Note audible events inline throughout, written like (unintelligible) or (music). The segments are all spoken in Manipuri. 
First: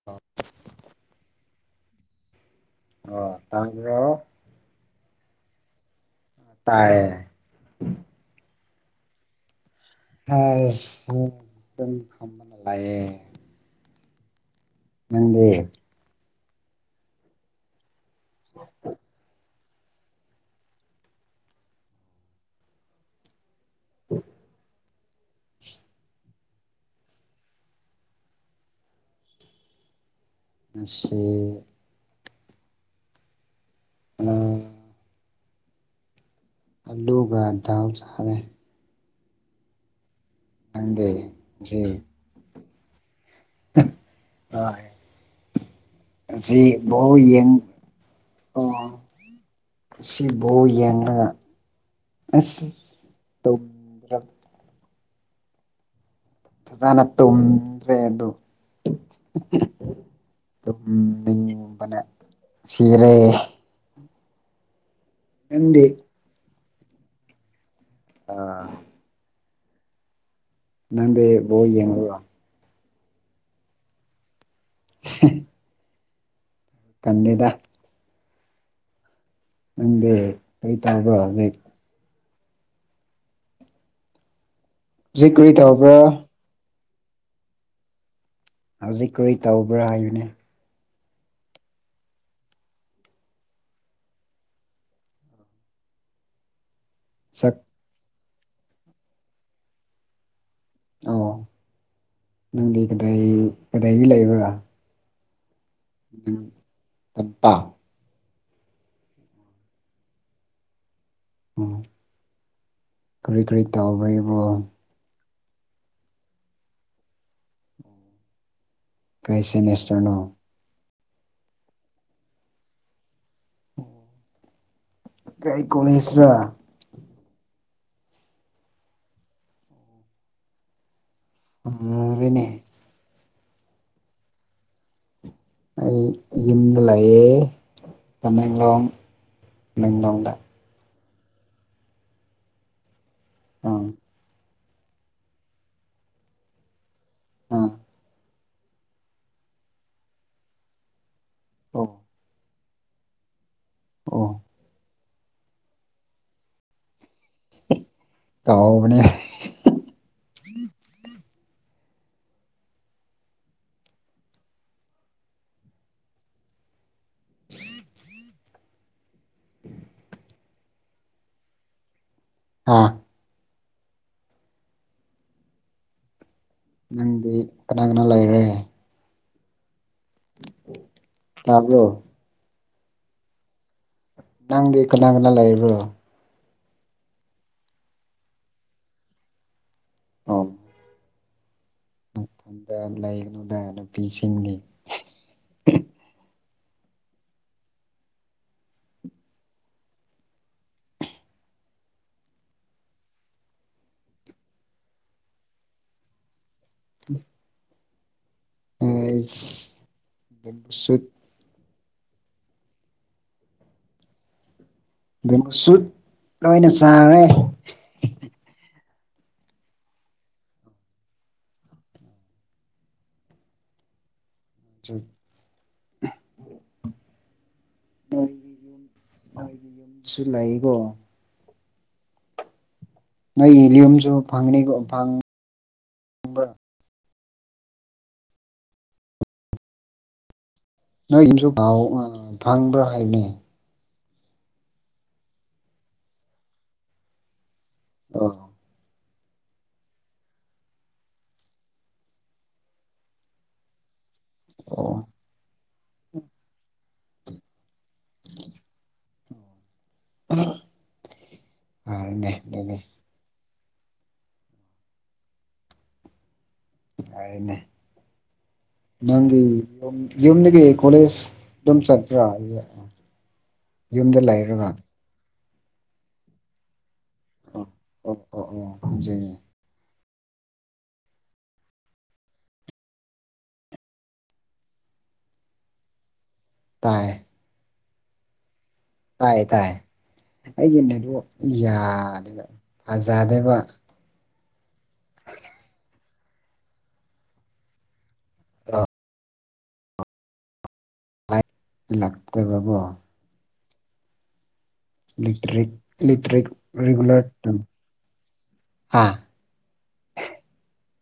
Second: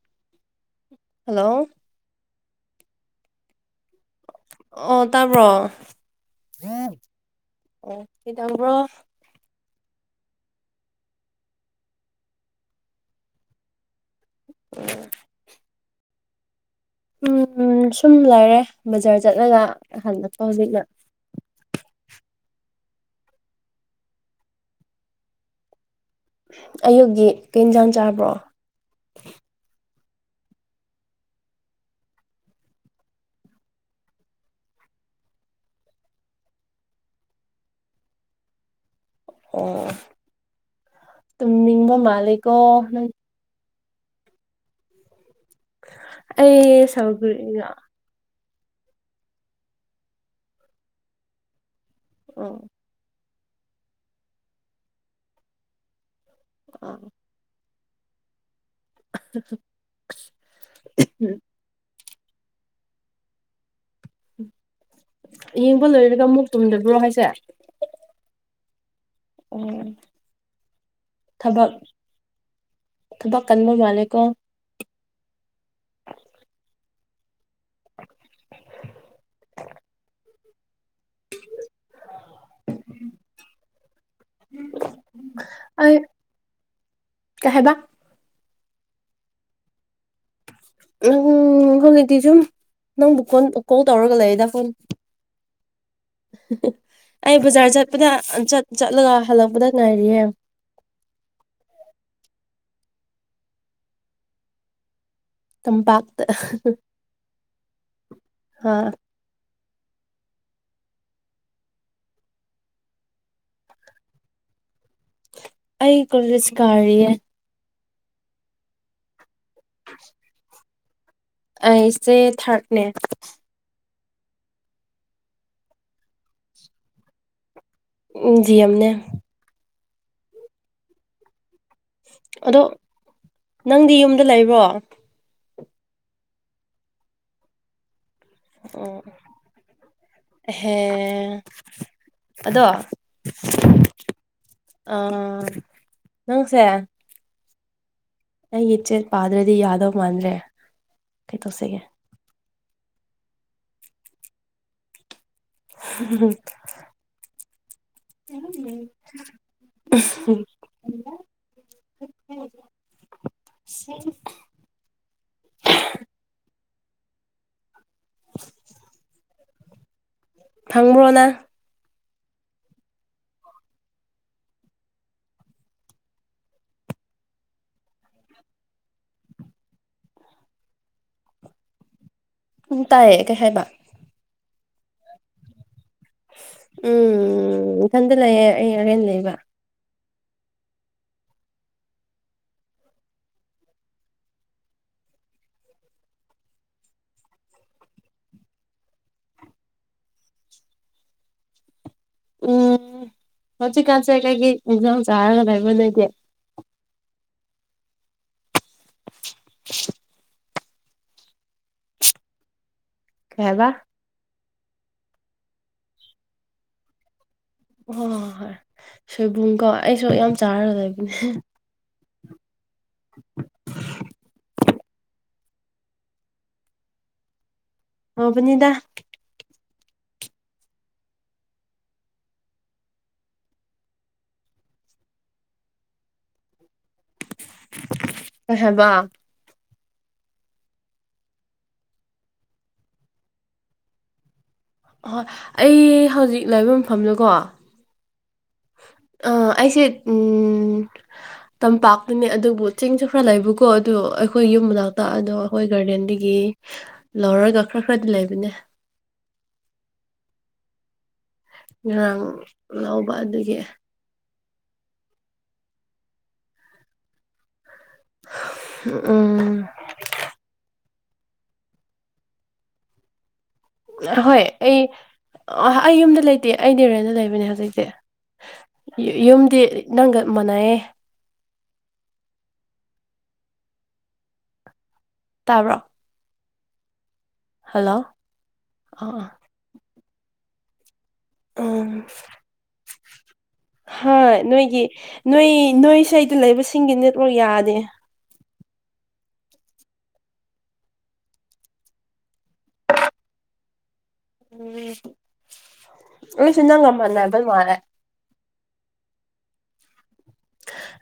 (unintelligible) ꯍꯜꯂꯣ (unintelligible) ꯑꯣ ꯇꯥꯕ꯭ꯔꯣ ꯇꯥꯏꯌꯦ ꯑꯣ ꯀꯩꯗꯧꯔꯤꯅꯣ ꯑꯁ ꯗꯨꯝ ꯐꯝꯃꯒ ꯂꯩꯌꯦ ꯅꯪꯗꯤ ꯎꯝ ꯁꯨꯝ ꯂꯩꯔꯦ ꯕꯖꯥꯔ ꯆꯠꯂꯒ ꯍꯜꯂꯛꯇꯕꯤꯗ (inaudible) ꯑꯌꯨꯛꯒꯤ ꯀꯩ ꯏꯟꯖꯥꯡ ꯆꯥꯕ꯭ꯔꯣ ꯃꯁꯤ ꯎꯝ ꯑꯂꯨꯒ ꯗꯥꯟꯁ ꯍꯃꯦ ꯑꯣ ꯅꯪꯗꯤ ꯇꯨꯝꯅꯤꯡꯕ ꯃꯥꯜꯂꯦꯀꯣ ꯅꯪ ꯍꯣꯏ ꯉꯁꯤ ꯑꯩ ꯕꯣꯜ ꯌꯦꯡ ꯁꯧꯒ꯭ꯔꯤꯒ ꯑꯣ ꯉꯁꯤ ꯕꯣꯜ ꯌꯦꯡꯔꯒ ꯑꯣ ꯑꯁ ꯇꯧ ꯑꯥ ꯐꯖꯥꯅ ꯇꯨꯝꯗ꯭ꯔꯦ ꯑꯗꯨ ꯎꯝ ꯑꯗꯨꯨꯝ ꯃꯤꯕꯅ ꯁꯤꯔꯦ ꯅꯪꯗꯤ ꯌꯦꯡꯕ ꯂꯣꯏꯔꯒ ꯑꯃꯨꯛ ꯇꯨꯝꯗꯕ꯭ꯔꯣ ꯍꯥꯏꯁꯦ ꯑ ꯎꯝ ꯅꯪꯗꯤ ꯕꫭꯜ ꯌꯦꯡꯕ꯭ꯔꫭ ꯊꯕꯛ ꯀꯟꯕ ꯃꯥꯜꯂꯦꯀꯣ (unintelligible) ꯀꯟꯕꯤꯗ ꯅꯪꯗꯤ ꯀꯔꯤ ꯇꯧꯕ꯭ꯔꯥ ꯫ ꯍꯧꯖꯤꯛ ꯀꯔꯤ ꯑꯩ ꯇꯧꯕ꯭ꯔꯥ ꯀꯩꯍꯥꯏꯕ ꯍꯧꯖꯤꯛ ꯀꯨꯔꯤ ꯇꯧꯕ꯭ꯔꯥ ꯍꯥꯏꯕꯅꯦ ꯎꯝ ꯍꯧꯖꯤꯛꯇꯤ ꯁꯨꯝ ꯅꯪꯕꯨ ꯀꯣꯟ ꯀꯣꯜ ꯇꯧꯔꯒ ꯂꯩꯗ ꯐꯣꯟ ꯑꯩ ꯁꯛ ꯕꯖꯥꯔ ꯆꯠꯄꯗ ꯆꯠ ꯆꯠꯂꯒ ꯍꯜꯂꯛꯄꯗ ꯉꯥꯏꯔꯤꯌꯦ ꯑꯣ ꯅꯪꯗꯤ ꯀꯗꯥꯏ ꯀꯗꯥꯏꯗ ꯂꯩꯕ꯭ꯔꯥ ꯇꯝꯄꯥꯛꯇ ꯅꯪ ꯇꯝꯄꯥꯛ ꯑꯣ ꯀꯔꯤ ꯀ꯭ꯔꯤ ꯇꯧꯕ꯭ꯔ ꯢꯕꯣ ꯑꯩ ꯀꯣꯂꯦꯖ ꯀꯥꯔꯤꯌꯦ ꯀꯩ ꯁꯤꯃꯤꯁꯇꯔꯅꯣ ꯑꯩꯁꯦ ꯊꯔ꯭ꯗꯅꯦ ꯀꯔꯤ ꯀꯣꯂꯦꯁꯔ ꯎꯝ ꯗꯤ ꯑꯦꯝꯅꯦ ꯃꯨꯔꯦꯅꯦ ꯑꯗꯣ ꯅꯪꯗꯤ ꯌꯨꯝꯗ ꯂꯩꯕ꯭ꯔꯣ꯫ ꯑꯩ ꯌꯨꯝꯗ ꯂꯩꯌꯦ ꯇꯃꯦꯡꯂꯣꯡ ꯇꯃꯦꯡꯂꯣꯡꯗ ꯍꯦ ꯑꯗꯣ ꯑꯥ ꯑ ꯅꯪꯁꯦ ꯑꯥ ꯑꯩꯒꯤ ꯏꯆꯦꯠ ꯄꯥꯗ꯭ꯔꯗꯤ ꯌꯥꯗꯧ ꯃꯥꯟꯗ꯭ꯔꯦ ꯀꯩ ꯇꯧꯁꯤꯒꯦ ꯑꯣ ꯑꯣ (unintelligible) ꯇꯧꯕꯅꯦ ꯎꯝ ꯁꯤ (unintelligible) (inaudible) (inaudible) ꯐꯪꯕ꯭ꯔꯣꯅ ꯑꯥ ꯅꯪꯗꯤ ꯀꯅꯥ ꯀꯅꯥ ꯂꯩꯔꯦ ꯇꯥꯕ꯭ꯔꯣ ꯎꯝ ꯇꯥꯏꯌꯦ ꯀꯩ ꯍꯥꯏꯕ ꯅꯪꯒꯤ ꯀꯅꯥ ꯀꯅꯥ ꯂꯩꯕ꯭ꯔꯣ ꯎꯝ ꯏꯊꯟꯗ ꯂꯩꯌꯦ ꯑꯩ ꯔꯦꯟ ꯂꯩꯕ ꯑꫭ ꯃꯗ ꯂꯩꯒꯅꯨꯗ ꯅꯨꯄꯤꯁꯤꯡꯒꯤ ꯎꯝ ꯀꯟꯁꯦ ꯀꯩ‌ꯀꯩ ꯑꯦꯟꯁꯥꯡ ꯆꯥꯔꯒ ꯂꯩꯕ ꯅꯣꯏꯗꯤ ꯎꯝ (unintelligible) (unintelligible) (unintelligible) ꯀꯩ ꯍꯥꯏꯕ ꯃꯣ ꯁꯨꯠ ꯂꯣꯏꯅ ꯆꯥꯔꯦ ꯍ ꯍꯣꯏ ꯍꯣꯏ ꯁꯣꯏꯕꯨꯝꯀꯣ ꯑꯩꯁꯨ ꯌꯥꯝ ꯆꯥꯔꯒ ꯂꯩꯕꯅꯦ ꯑ ꯑꯣꯕꯗ ꯌꯨꯝꯁꯨ ꯂꯩꯕꯣ ꯅꯣꯏ ꯂꯤꯌꯨꯝꯁꯨ ꯐꯪꯅꯤ ꯍꯦꯕ ꯅꯣꯏ ꯏꯁꯨ ꯑ ꯐꯪꯕ꯭ꯔꯥ ꯍꯥꯏꯕꯅꯦ ꯑꯍꯣꯏ ꯑꯩ ꯍꯧꯖꯤꯛ ꯂꯥꯏꯕ ꯃꯐꯝꯗꯀꯣ ꯑꯣ ꯑꯥ ꯑꯩꯁꯦ ꯎꯝ ꯇꯝꯄꯥꯛꯇꯨꯅꯦ ꯑꯗꯨꯕꯨ ꯆꯤꯡꯁꯨ ꯈꯔ ꯂꯩꯕꯀꯣ ꯑꯗꯨ ꯑꯩꯈꯣꯏ ꯌꯨꯝ ꯑꯣ ꯃꯅꯥꯛꯇꯥꯛ ꯑꯗꯣ ꯑꯩꯈꯣꯏ ꯒꯥꯔꯗꯦꯟꯗꯒꯤ ꯂꯧꯔꯒ ꯈꯔ ꯈꯔꯗꯤ ꯂꯩꯕꯅꯦ ꯑꯥ ꯉꯔꯥꯡ ꯂꯧꯕ ꯑꯗꯨꯒꯤ (unintelligible) ꯅꯪꯒꯤ ꯎꯝ ꯌꯨꯝꯗꯒꯤ ꯀꫭꯂꯦꯖ ꯑꯗꯨꯝ ꯆꯠꯄ꯭ꯔ ꯥ ꯍꯣꯏ ꯑꯩ ꯑꯩ ꯌꯨꯝꯗ ꯂꯩꯇꯦ ꯑꯩꯗꯤ ꯔꯦꯟꯗ ꯂꯩꯕꯅꯦ ꯅꯦ ꯑꯣ ꯍꯧꯖꯤꯛꯇꯤ ꯑꯣ ꯑꯣ ꯑꯣ ꯈꯨꯝꯖꯤꯟꯉꯦ ꯌꯨꯝꯗꯤ ꯅꯪꯒ ꯃꯥꯟꯅꯩꯑꯌꯦ ꯇꯥꯕ꯭ꯔꯣ ꯇꯥꯏ ꯍꯜꯂꯣ ꯑꯥ ꯑꯥ ꯇꯥꯏ ꯇꯥꯏ ꯑꯩꯒꯤ ꯃꯗꯨ ꯎꯝ ꯌꯥꯗꯕ ꯐꯖꯗꯕ ꯍꯣꯏ ꯅꯣꯏꯒꯤ ꯅꯣꯏ ꯅꯣꯏꯁꯗ ꯂꯩꯕꯁꯤꯡꯒꯤ ꯅꯦꯠꯋꯥꯛ ꯌꯥꯗꯦ ꯑ ꯂꯥꯏ ꯂꯥꯛꯇꯕꯕꯣ ꯎꯝ ꯏ ꯏꯛ ꯑꯩꯁꯨ ꯅꯪꯒ ꯃꯥꯟꯅꯕ ꯃꯥꯜꯂꯦ ꯔꯦꯒꯂꯔ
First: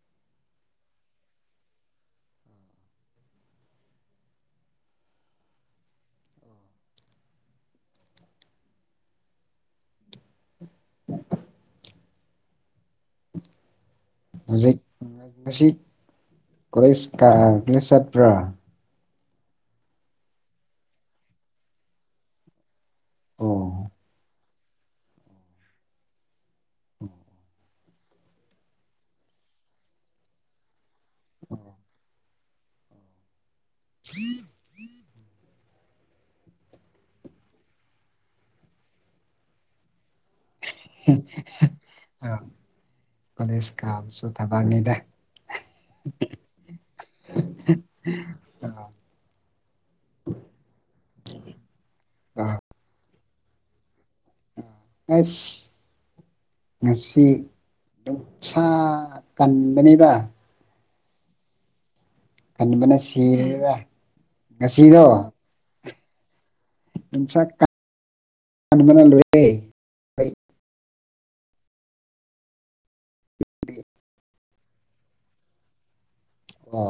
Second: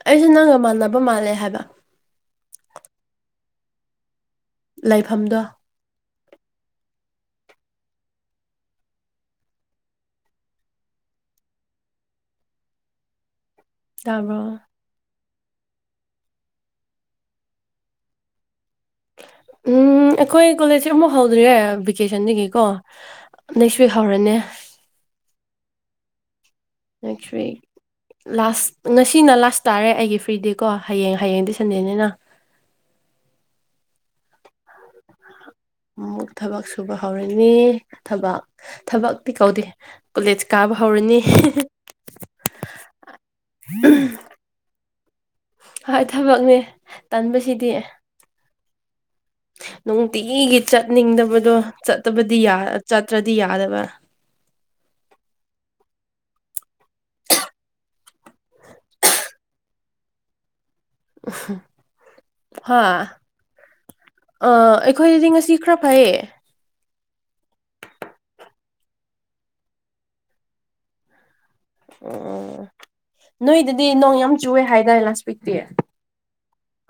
ꯑꯩꯁꯨꯦ ꯅꯪꯒ ꯃꯥꯟꯅꯕ ꯃꯥꯜꯂꯦ ꯍꯥꯏꯕ ꯂꯩꯥꯏꯐꯝꯗꯣ ꯇꯥꯕ꯭ꯔꯣ ꯍꯧꯖꯤꯛ ꯉꯁꯤ ꯀꯣꯂꯦꯖ ꯀꯣꯂꯦꯖ ꯆꯠꯄ꯭ꯔꯥ ꯎꯝ ꯑꯩꯈꯣꯏ ꯀꯣꯂꯦꯖꯁꯦ ꯑꯃꯨꯛ ꯍꯧꯗ꯭ꯔꯤ ꯌꯥꯏ ꯚꯦꯀꯦꯁꯟꯗꯒꯤꯀꯣ ꯑꯣ ꯅꯩ ꯁꯍꯧꯔꯅꯦ ꯅꯆꯔꯤ ꯂꯥꯁ ꯉꯁꯤꯅ ꯂꯥꯁ ꯇꯥꯔꯦ ꯑꯩꯒꯤ ꯐ꯭ꯔꯤ ꯗꯦ ꯀꯣ ꯍꯌꯦꯡ ꯍꯌꯦꯡꯗꯤ ꯁꯟꯟꯅꯦꯅꯤꯅ ꯎꯝ ꯑꯃꯨꯛ ꯊꯕꯛ ꯁꯨꯕ ꯍꯧꯔꯅꯤ ꯊꯕꯛ ꯊꯕꯛꯇꯤ ꯀꯧꯗꯦ ꯀꯣꯂꯦꯖ ꯀꯥꯕ ꯍꯧꯔꯅꯤ ꯑꯥ ꯀꯣꯂꯦꯖ ꯀ ꯑꯃꯁꯨ ꯊꯕꯛꯅꯤꯗ ꯍꯣꯏ ꯊꯕꯛꯅꯦ ꯇꯟꯕꯁꯤꯗꯤ ꯅꯨꯡꯇꯤꯒꯤ ꯆꯠꯅꯤꯡꯗꯕꯗꯣ ꯆꯠꯇꯕꯗꯤ ꯆꯠꯇ꯭ꯔꯗꯤ ꯌꯥꯗꯕ ꯑꯁ ꯉꯁꯤ ꯅꯨꯡꯁꯥ ꯀꯟꯕꯅꯤꯗ (unintelligible) ꯍꯥ ꯀꯟꯕꯅ ꯁꯤꯔꯦꯗ ꯑ ꯉꯁꯤꯗꯣ ꯑꯩꯈꯣꯏꯗꯗꯤ ꯉꯁꯤ ꯈꯔ ꯐꯥꯏꯌꯦ ꯄꯨ ꯀ ꯀ ꯃꯅ ꯂꯣꯋꯦ ꯑꯣ ꯅꯣꯏꯗꯗꯤ ꯅꯣꯡ ꯌꯥꯝ ꯆꯨꯑꯦ ꯍꯥꯏꯇꯥꯔꯦ ꯂꯥꯁ ꯋꯤꯛꯇꯤ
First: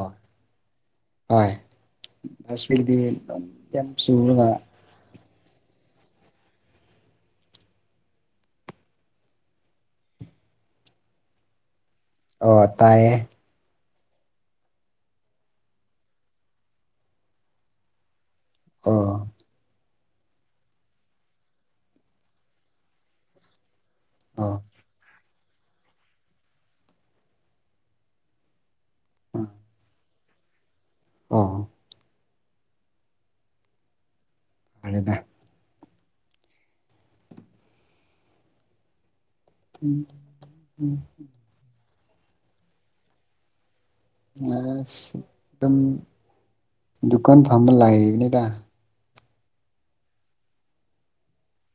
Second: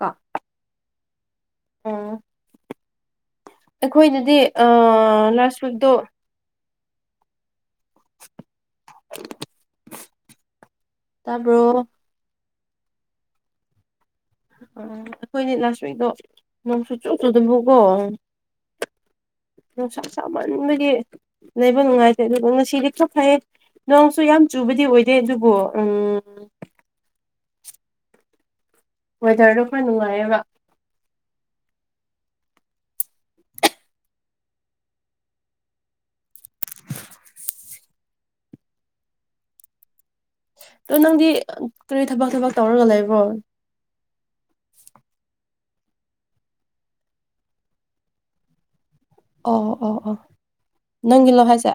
ꯀꯣ ꯍꯣꯏ ꯎꯝ ꯁꯕꯤꯗꯤ ꯌꯥꯝ ꯆꯨꯔꯒ ꯁꯨꯗꯣ ꯇꯔꯕꯣ ꯑꯣ ꯇꯥꯏꯌꯦ ꯎꯝ ꯑꯩꯈꯣꯏꯅꯦ ꯂꯥꯁ ꯋꯤꯛꯇꯣ ꯅꯣꯡꯁꯨꯨ ꯆꯨꯞꯂꯨꯗꯕꯨꯀꯣ ꯑ ꯅꯨꯡꯁꯥ ꯁꯥꯥꯃꯟꯕꯗꯤ ꯂꯩꯕ ꯅꯨꯡꯉꯥꯏꯇꯦ ꯑꯗꯨꯒ ꯉꯁꯤꯗꯤ ꯈꯔ ꯐꯩꯌꯦ ꯅꯣꯡꯁꯨ ꯌꯥꯝ ꯑꯣ ꯆꯨꯕꯗꯤ ꯑꯣꯏꯗꯦ ꯑꯗꯨꯕꯨ ꯎꯝ ꯋꯦꯗꯔꯗꯣ ꯈꯔ ꯅꯨꯡꯉꯥꯏꯌꯦꯕ ꯑꯥ ꯍꯗ ꯎ ꯑ ꯅꯪꯗꯤ ꯀꯔꯤ ꯊꯕꯛ ꯊꯕꯛ ꯇꯧꯔꯒ ꯂꯩꯕ꯭ꯔꯣ ꯑ ꯑꯗꯨꯝ ꯗꯨꯀꯥꯟ ꯐꯝꯕ ꯂꯥꯛꯕꯅꯤꯗ ꯑꯣ ꯑꯣ ꯑꯣ ꯅꯪꯒꯤꯂꯣ ꯍꯥꯏꯁꯦ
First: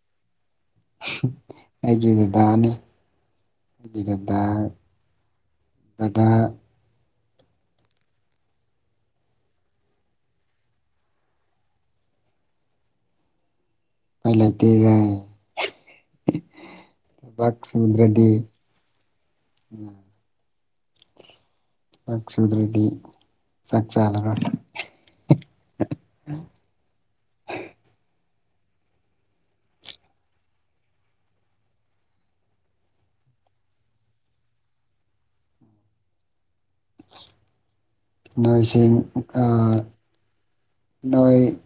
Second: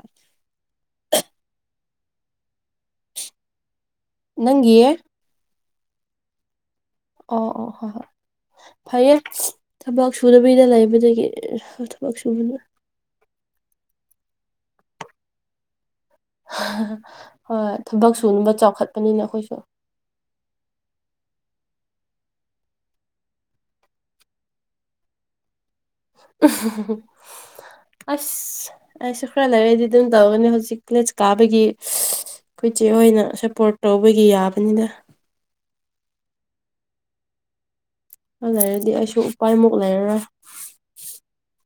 ꯑꯩꯒꯤ ꯗꯥꯅꯤ ꯑꯩꯒꯤꯗ ꯅꯪꯌꯦꯦ ꯑꯩꯗꯤ ꯑꯣ ꯑꯣ ꯍꯣ ꯍꯣꯏ ꯐꯩꯌꯦ ꯊꯕꯛ ꯁꯨꯗꯕꯅ ꯂꯩꯕꯗꯒꯤ ꯊꯕꯛ ꯁꯨꯕꯅ ꯄ ꯂꯩ ꯇꯒ ꯍꯣꯏ ꯊꯕꯛ ꯁꯨꯗ꯭ꯔꯗꯤ ꯁꯨꯅꯕ ꯆꯥꯎꯈꯠꯄꯅꯤꯅ ꯑꯩꯈꯣꯏꯁꯨ ꯆꯥꯛ ꯁꯨꯗ꯭ꯔꯗꯤ ꯆꯛꯆꯜꯒ ꯑꯁ ꯑꯩꯁꯨ ꯈꯔ ꯂꯩꯔꯛꯗꯤ ꯑꯗꯨꯝ ꯇꯧꯒꯅꯤ ꯍꯧꯖꯤꯛ ꯀꯦꯖ ꯀꯥꯕꯒꯤ ꯑꯩꯈꯣꯏꯁꯦ ꯑꯣꯏꯅ ꯁꯞꯄꯣꯔꯠ ꯇꯧꯕꯒꯤ ꯌꯥꯕꯅꯤꯅ ꯑꯗꯨ ꯂꯩꯔꯗꯤ ꯅꯣꯏꯁꯤꯡ ꯑꯩꯁꯨ ꯎꯄꯥꯏꯃꯨꯛ ꯂꯩꯔꯔꯣꯏ ꯅꯣꯏ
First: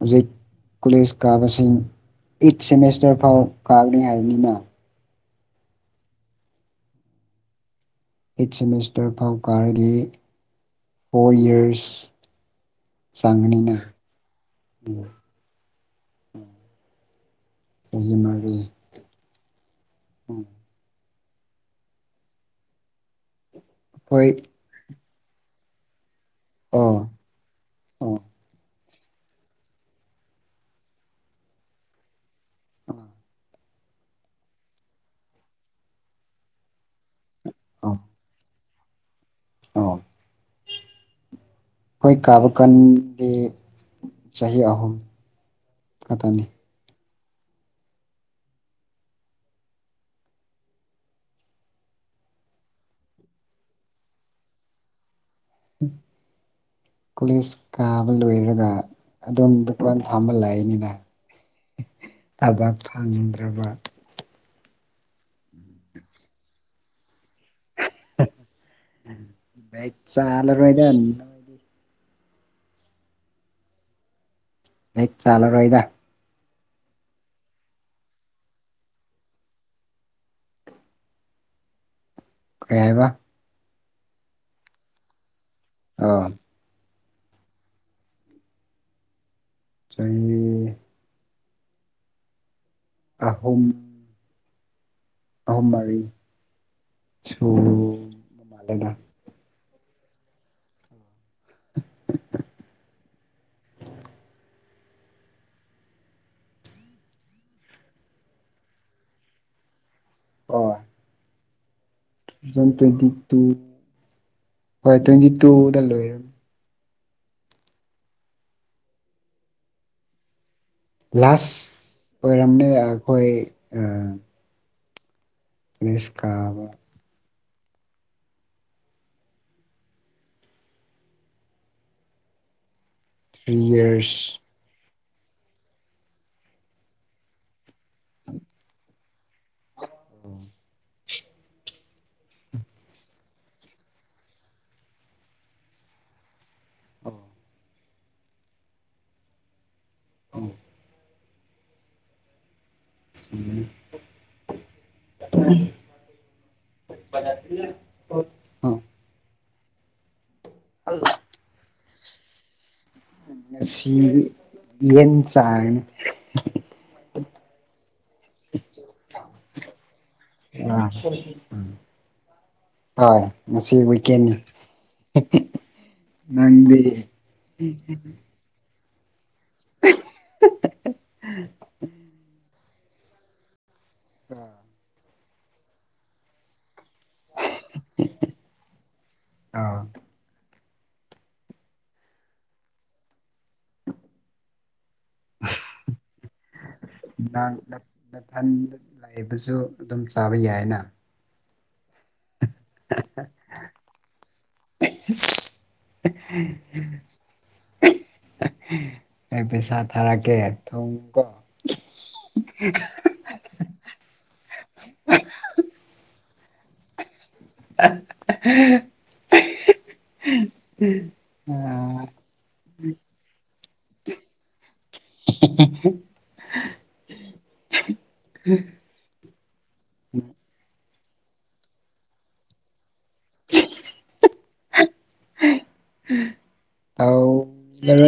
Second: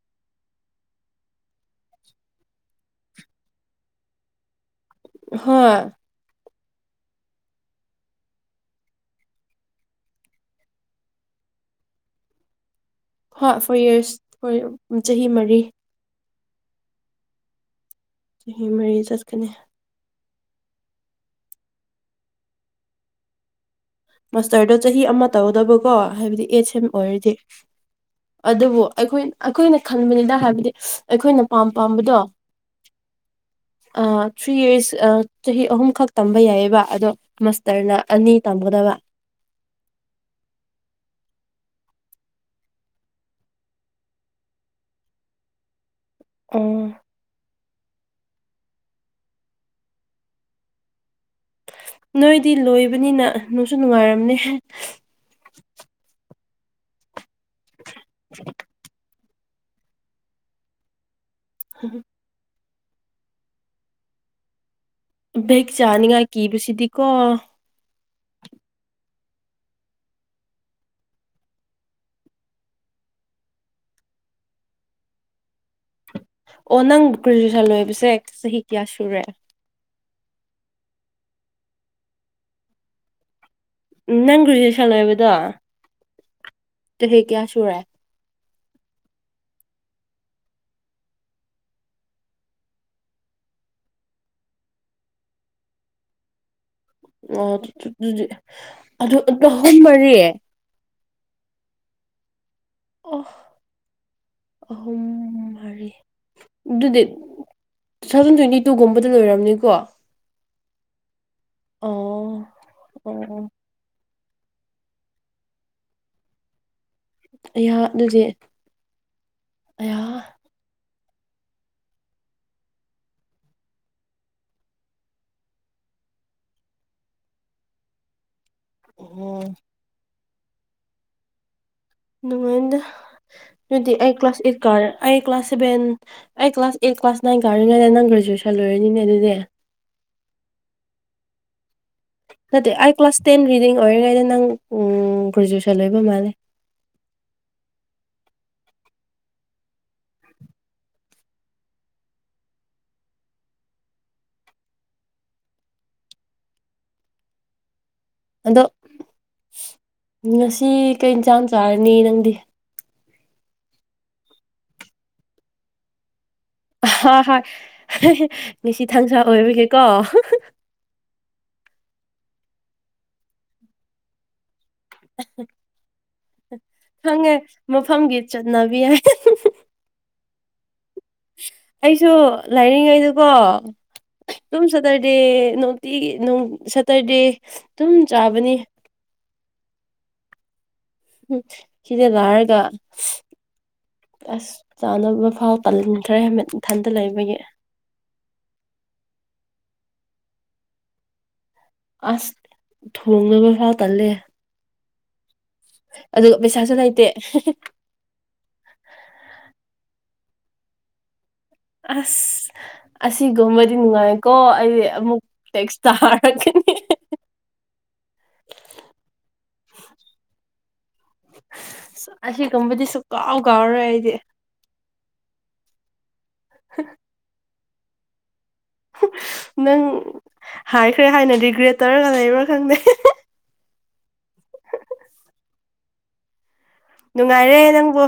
ꯍꯧꯖꯤꯛ ꯀꯣꯂꯦꯖ ꯀꯥꯕꯁꯤꯡ ꯑꯩꯠ ꯁꯦꯃꯦꯁꯇꯔ ꯐꯥꯎ ꯀꯥꯒꯅꯤ ꯍꯥꯏꯕꯅꯤꯅ ꯍꯣꯏ ꯑꯩꯠ ꯁꯦꯃꯤꯁꯇꯔ ꯐꯥꯎ ꯀꯥꯔꯒ ꯐꯣꯔ ꯌꯔꯁ ꯍꯥ ꯆꯪꯒꯅꯤꯅ ꯐꯣꯔ ꯌꯔꯁ ꯐꯣꯏ ꯎꯝ, ꯆꯍꯤ ꯃꯔꯤ ꯎ ꯆꯍꯤ ꯃꯔꯤ ꯆꯠꯀꯅꯤ ꯎꯝ ꯑꯩꯈꯣꯏ ꯃꯥꯁꯇꯔꯗꯣ ꯆꯍꯤ ꯑꯃ ꯇꯧꯒꯗꯕꯀꯣ ꯍꯥꯏꯕꯗꯤ ꯑꯦꯠꯁ ꯑꯦꯝ ꯑꯣ ꯑꯣꯏꯔꯗꯤꯦ ꯑꯣ ꯑꯗꯨꯕꯨ ꯑꯩꯈꯣꯏ ꯑꯩꯈꯣꯏꯅ ꯈꯟꯕꯅꯤꯅ ꯍꯥꯏꯕꯗꯤ ꯑꯩꯈꯣꯏꯅ ꯄꯥꯝ ꯄꯥꯝꯕꯗꯣ ꯑꯥ ꯑ ꯊ꯭ꯔꯤ ꯌꯔꯁ ꯆꯍꯤ ꯑꯍꯨꯝꯈꯛ ꯇꯝꯕ ꯌꯥꯏꯑꯕ ꯑꯗꯣ ꯃꯥꯁꯇꯔꯅ ꯑꯣ ꯑꯅꯤ ꯇꯝꯒꯗꯕ ꯑꯩꯈꯣꯏ ꯀꯥꯕ ꯀꯟꯗꯤ ꯆꯍꯤ ꯑꯍꯨꯝ ꯀꯇꯅꯤ ꯎꯝ ꯅꯣꯏꯗꯤ ꯂꯣꯏꯕꯅꯤꯅ ꯅꯅꯨꯡꯁꯨ ꯅꯨꯡꯉꯥꯏꯔꯝꯅꯦ ꯀꯂꯤꯁ ꯀꯥꯕ ꯂꯣꯏꯔꯒ ꯑꯗꯨꯝ ꯕꯀꯣꯟ ꯐꯥꯝꯕ ꯂꯥꯛꯏꯅꯤꯅ ꯎ ꯊꯕꯛ ꯐꯪꯗ꯭ꯔꯕ ꯕꯦꯛ ꯆꯥꯅꯤꯡꯉꯥꯏ ꯀꯤꯕꯁꯤꯗꯤꯀꯣ ꯃꯩ ꯆꯂꯃꯥꯏꯗ ꯍꯛ ꯆꯥꯂꯔꯣꯏꯗ ꯑꯣ ꯅꯪ ꯒ꯭ꯔꯦꯖꯨꯋꯦꯁꯟ ꯂꯣꯏꯕꯁꯦ ꯆꯍꯤ ꯀꯌꯥ ꯁꯨꯔꯦ ꯀꯔꯤꯦ ꯍꯥꯏꯕ ꯎ ꯅꯪ ꯒ꯭ꯔꯦꯖꯨꯋꯦꯁꯟ ꯂꯣꯏꯕꯗꯣ ꯑꯥ ꯍꯦꯛ ꯀꯌꯥ ꯁꯨꯔꯦ ꯆꯥꯦ ꯑꯍꯨꯝ ꯑꯍꯨꯝꯃꯔꯤ ꯑꯣ ꯑꯗꯨꯗꯤ ꯃꯥꯜꯂꯦꯗ ꯑꯗꯨ ꯑꯍꯨꯝ ꯃꯔꯤ ꯑ ꯑꯍꯨꯝꯨꯝ ꯍꯔꯤ ꯑꯗꯨꯗꯤ ꯇꯨ ꯊꯥꯎꯖꯟ ꯇ꯭ꯋꯦꯟꯇꯤ ꯇꯨꯒꯨꯝꯕꯗ ꯂꯣꯏꯔꯝꯅꯤꯀꯣ ꯑꯣ ꯑꯣ ꯇ꯭ꯋꯇ ꯑꯣ ꯇ ꯑꯣ ꯍꯣꯏ ꯇ꯭ꯋꯦꯟꯇꯤ ꯇꯨꯗ ꯂꯣꯏ ꯑꯩꯍꯥꯛ ꯑꯗꯨꯗꯤ ꯑꯍ ꯂꯥꯁ ꯑꯣꯏꯔꯝꯅꯤ ꯑꯩꯈꯣꯏ ꯁꯀꯥꯕ ꯑꯣ ꯅꯉꯣꯏꯣꯟꯗ ꯊ꯭ꯔꯤ ꯌꯗꯤ ꯑꯩ ꯌꯔꯁ ꯀ꯭ꯂꯥꯁ ꯏꯔꯀꯔꯦ ꯑꯩ ꯀ꯭ꯂꯥꯁ ꯁꯕꯦꯟ ꯑꯩ ꯀ꯭ꯂꯥꯁ ꯑꯩꯠ ꯀ꯭ꯂꯥꯁ ꯅꯥꯏꯟ ꯀꯥꯔꯤꯅꯦꯗ ꯅꯪ ꯒ꯭ꯔꯦꯖꯨꯑꯦꯁꯟ ꯂꯣꯏꯔꯅꯤꯅꯦ ꯑꯗꯨꯗꯤ ꯑꯣ ꯅꯠꯇꯦ ꯑꯩ ꯀ꯭ꯂꯥꯁ ꯇꯦꯟ ꯔꯤꯗꯤꯡ ꯑꯣꯏꯔꯤꯉꯩꯗ ꯅꯪ ꯒ꯭ꯔꯦꯖꯨꯦꯁꯟ ꯂꯣꯏꯕ ꯃꯥꯜꯂꯦ ꯑꯣ ꯎ (unintelligible) ꯅꯥꯗ ꯑꯗꯣ ꯉꯁꯤ ꯀꯩ ꯏꯟ ꯆꯥꯡ ꯆꯥꯔꯅꯤ ꯅꯪꯗꯤ ꯉꯁꯤ ꯌꯦꯟ ꯆꯥꯡ ꯍꯣꯏ ꯍꯣꯏ ꯉꯁꯤ ꯊꯥꯡꯁꯥ ꯑꯣꯏꯕꯒꯦꯀꯣ ꯑ ꯍꯣꯏ ꯉꯁꯤ ꯋꯤꯀꯦꯟꯅꯤ ꯅꯗꯤ ꯆꯠꯅꯥꯕꯤ ꯍꯥꯏ (unintelligible) ꯑꯩꯁꯨ ꯂꯥꯏꯔꯤꯉꯩꯗꯨꯀꯣ ꯁꯨꯝ ꯁꯇꯔꯗꯦ ꯅꯨꯡꯤꯒꯤꯣꯡ ꯁꯇꯔꯗꯦ ꯑꯗꯨꯝ ꯆꯥꯕꯅꯤ ꯑꯥ ꯎꯝ ꯁꯤꯗ ꯂꯥꯏꯔꯒ ꯑꯁ ꯆꯥꯅꯕ ꯏꯝꯐꯥꯎ ꯄꯟꯈ꯭ꯔꯦ ꯍꯥꯏꯠ ꯏꯊꯟꯗ ꯂꯩꯕꯒꯤ ꯃꯊꯟ ꯂꯥꯛꯏꯕꯁꯨ ꯑꯗꯨꯝ ꯆꯥꯕ ꯌꯥꯏꯅ ꯑꯁ ꯊꯣꯡꯅꯕ ꯐꯥꯎ ꯇꯜꯂꯦ (unintelligible) ꯑꯗꯨꯒ ꯄꯩꯁꯥꯁꯨ ꯂꯩꯇꯦ ꯑꯩ ꯄꯩꯁꯥ ꯊꯥꯔꯛꯀꯦ ꯊꯣꯡꯉ ꯀꯣ ꯑꯁ ꯑꯁ ꯁꯤꯒꯨꯝꯕꯗꯤ ꯅꯨꯡꯉꯥꯏꯀꯣ ꯑꯩ ꯑꯃꯨꯛ ꯇꯦꯛꯁ ꯇꯥꯔꯛꯀꯅꯤ ꯑ (unintelligible) ꯑ ꯑꯁꯤꯒꯨꯝꯕꯗꯤ ꯁꯨꯛꯀꯥꯎ ꯀꯥꯎꯔꯣꯏꯦ ꯑꯩꯗꯤ (unintelligible) (unintelligible) ꯅꯪ ꯍꯥꯏꯈ꯭ꯔꯦ ꯍꯥꯏꯅ ꯔꯤꯒ꯭ꯔꯦꯠ ꯇꯧꯔꯒ ꯂꯩꯕ꯭ꯔꯥ ꯈꯪꯗꯦ ꯝ ꯅꯨꯡꯉꯥꯏꯔꯦ ꯅꯪꯕꯨ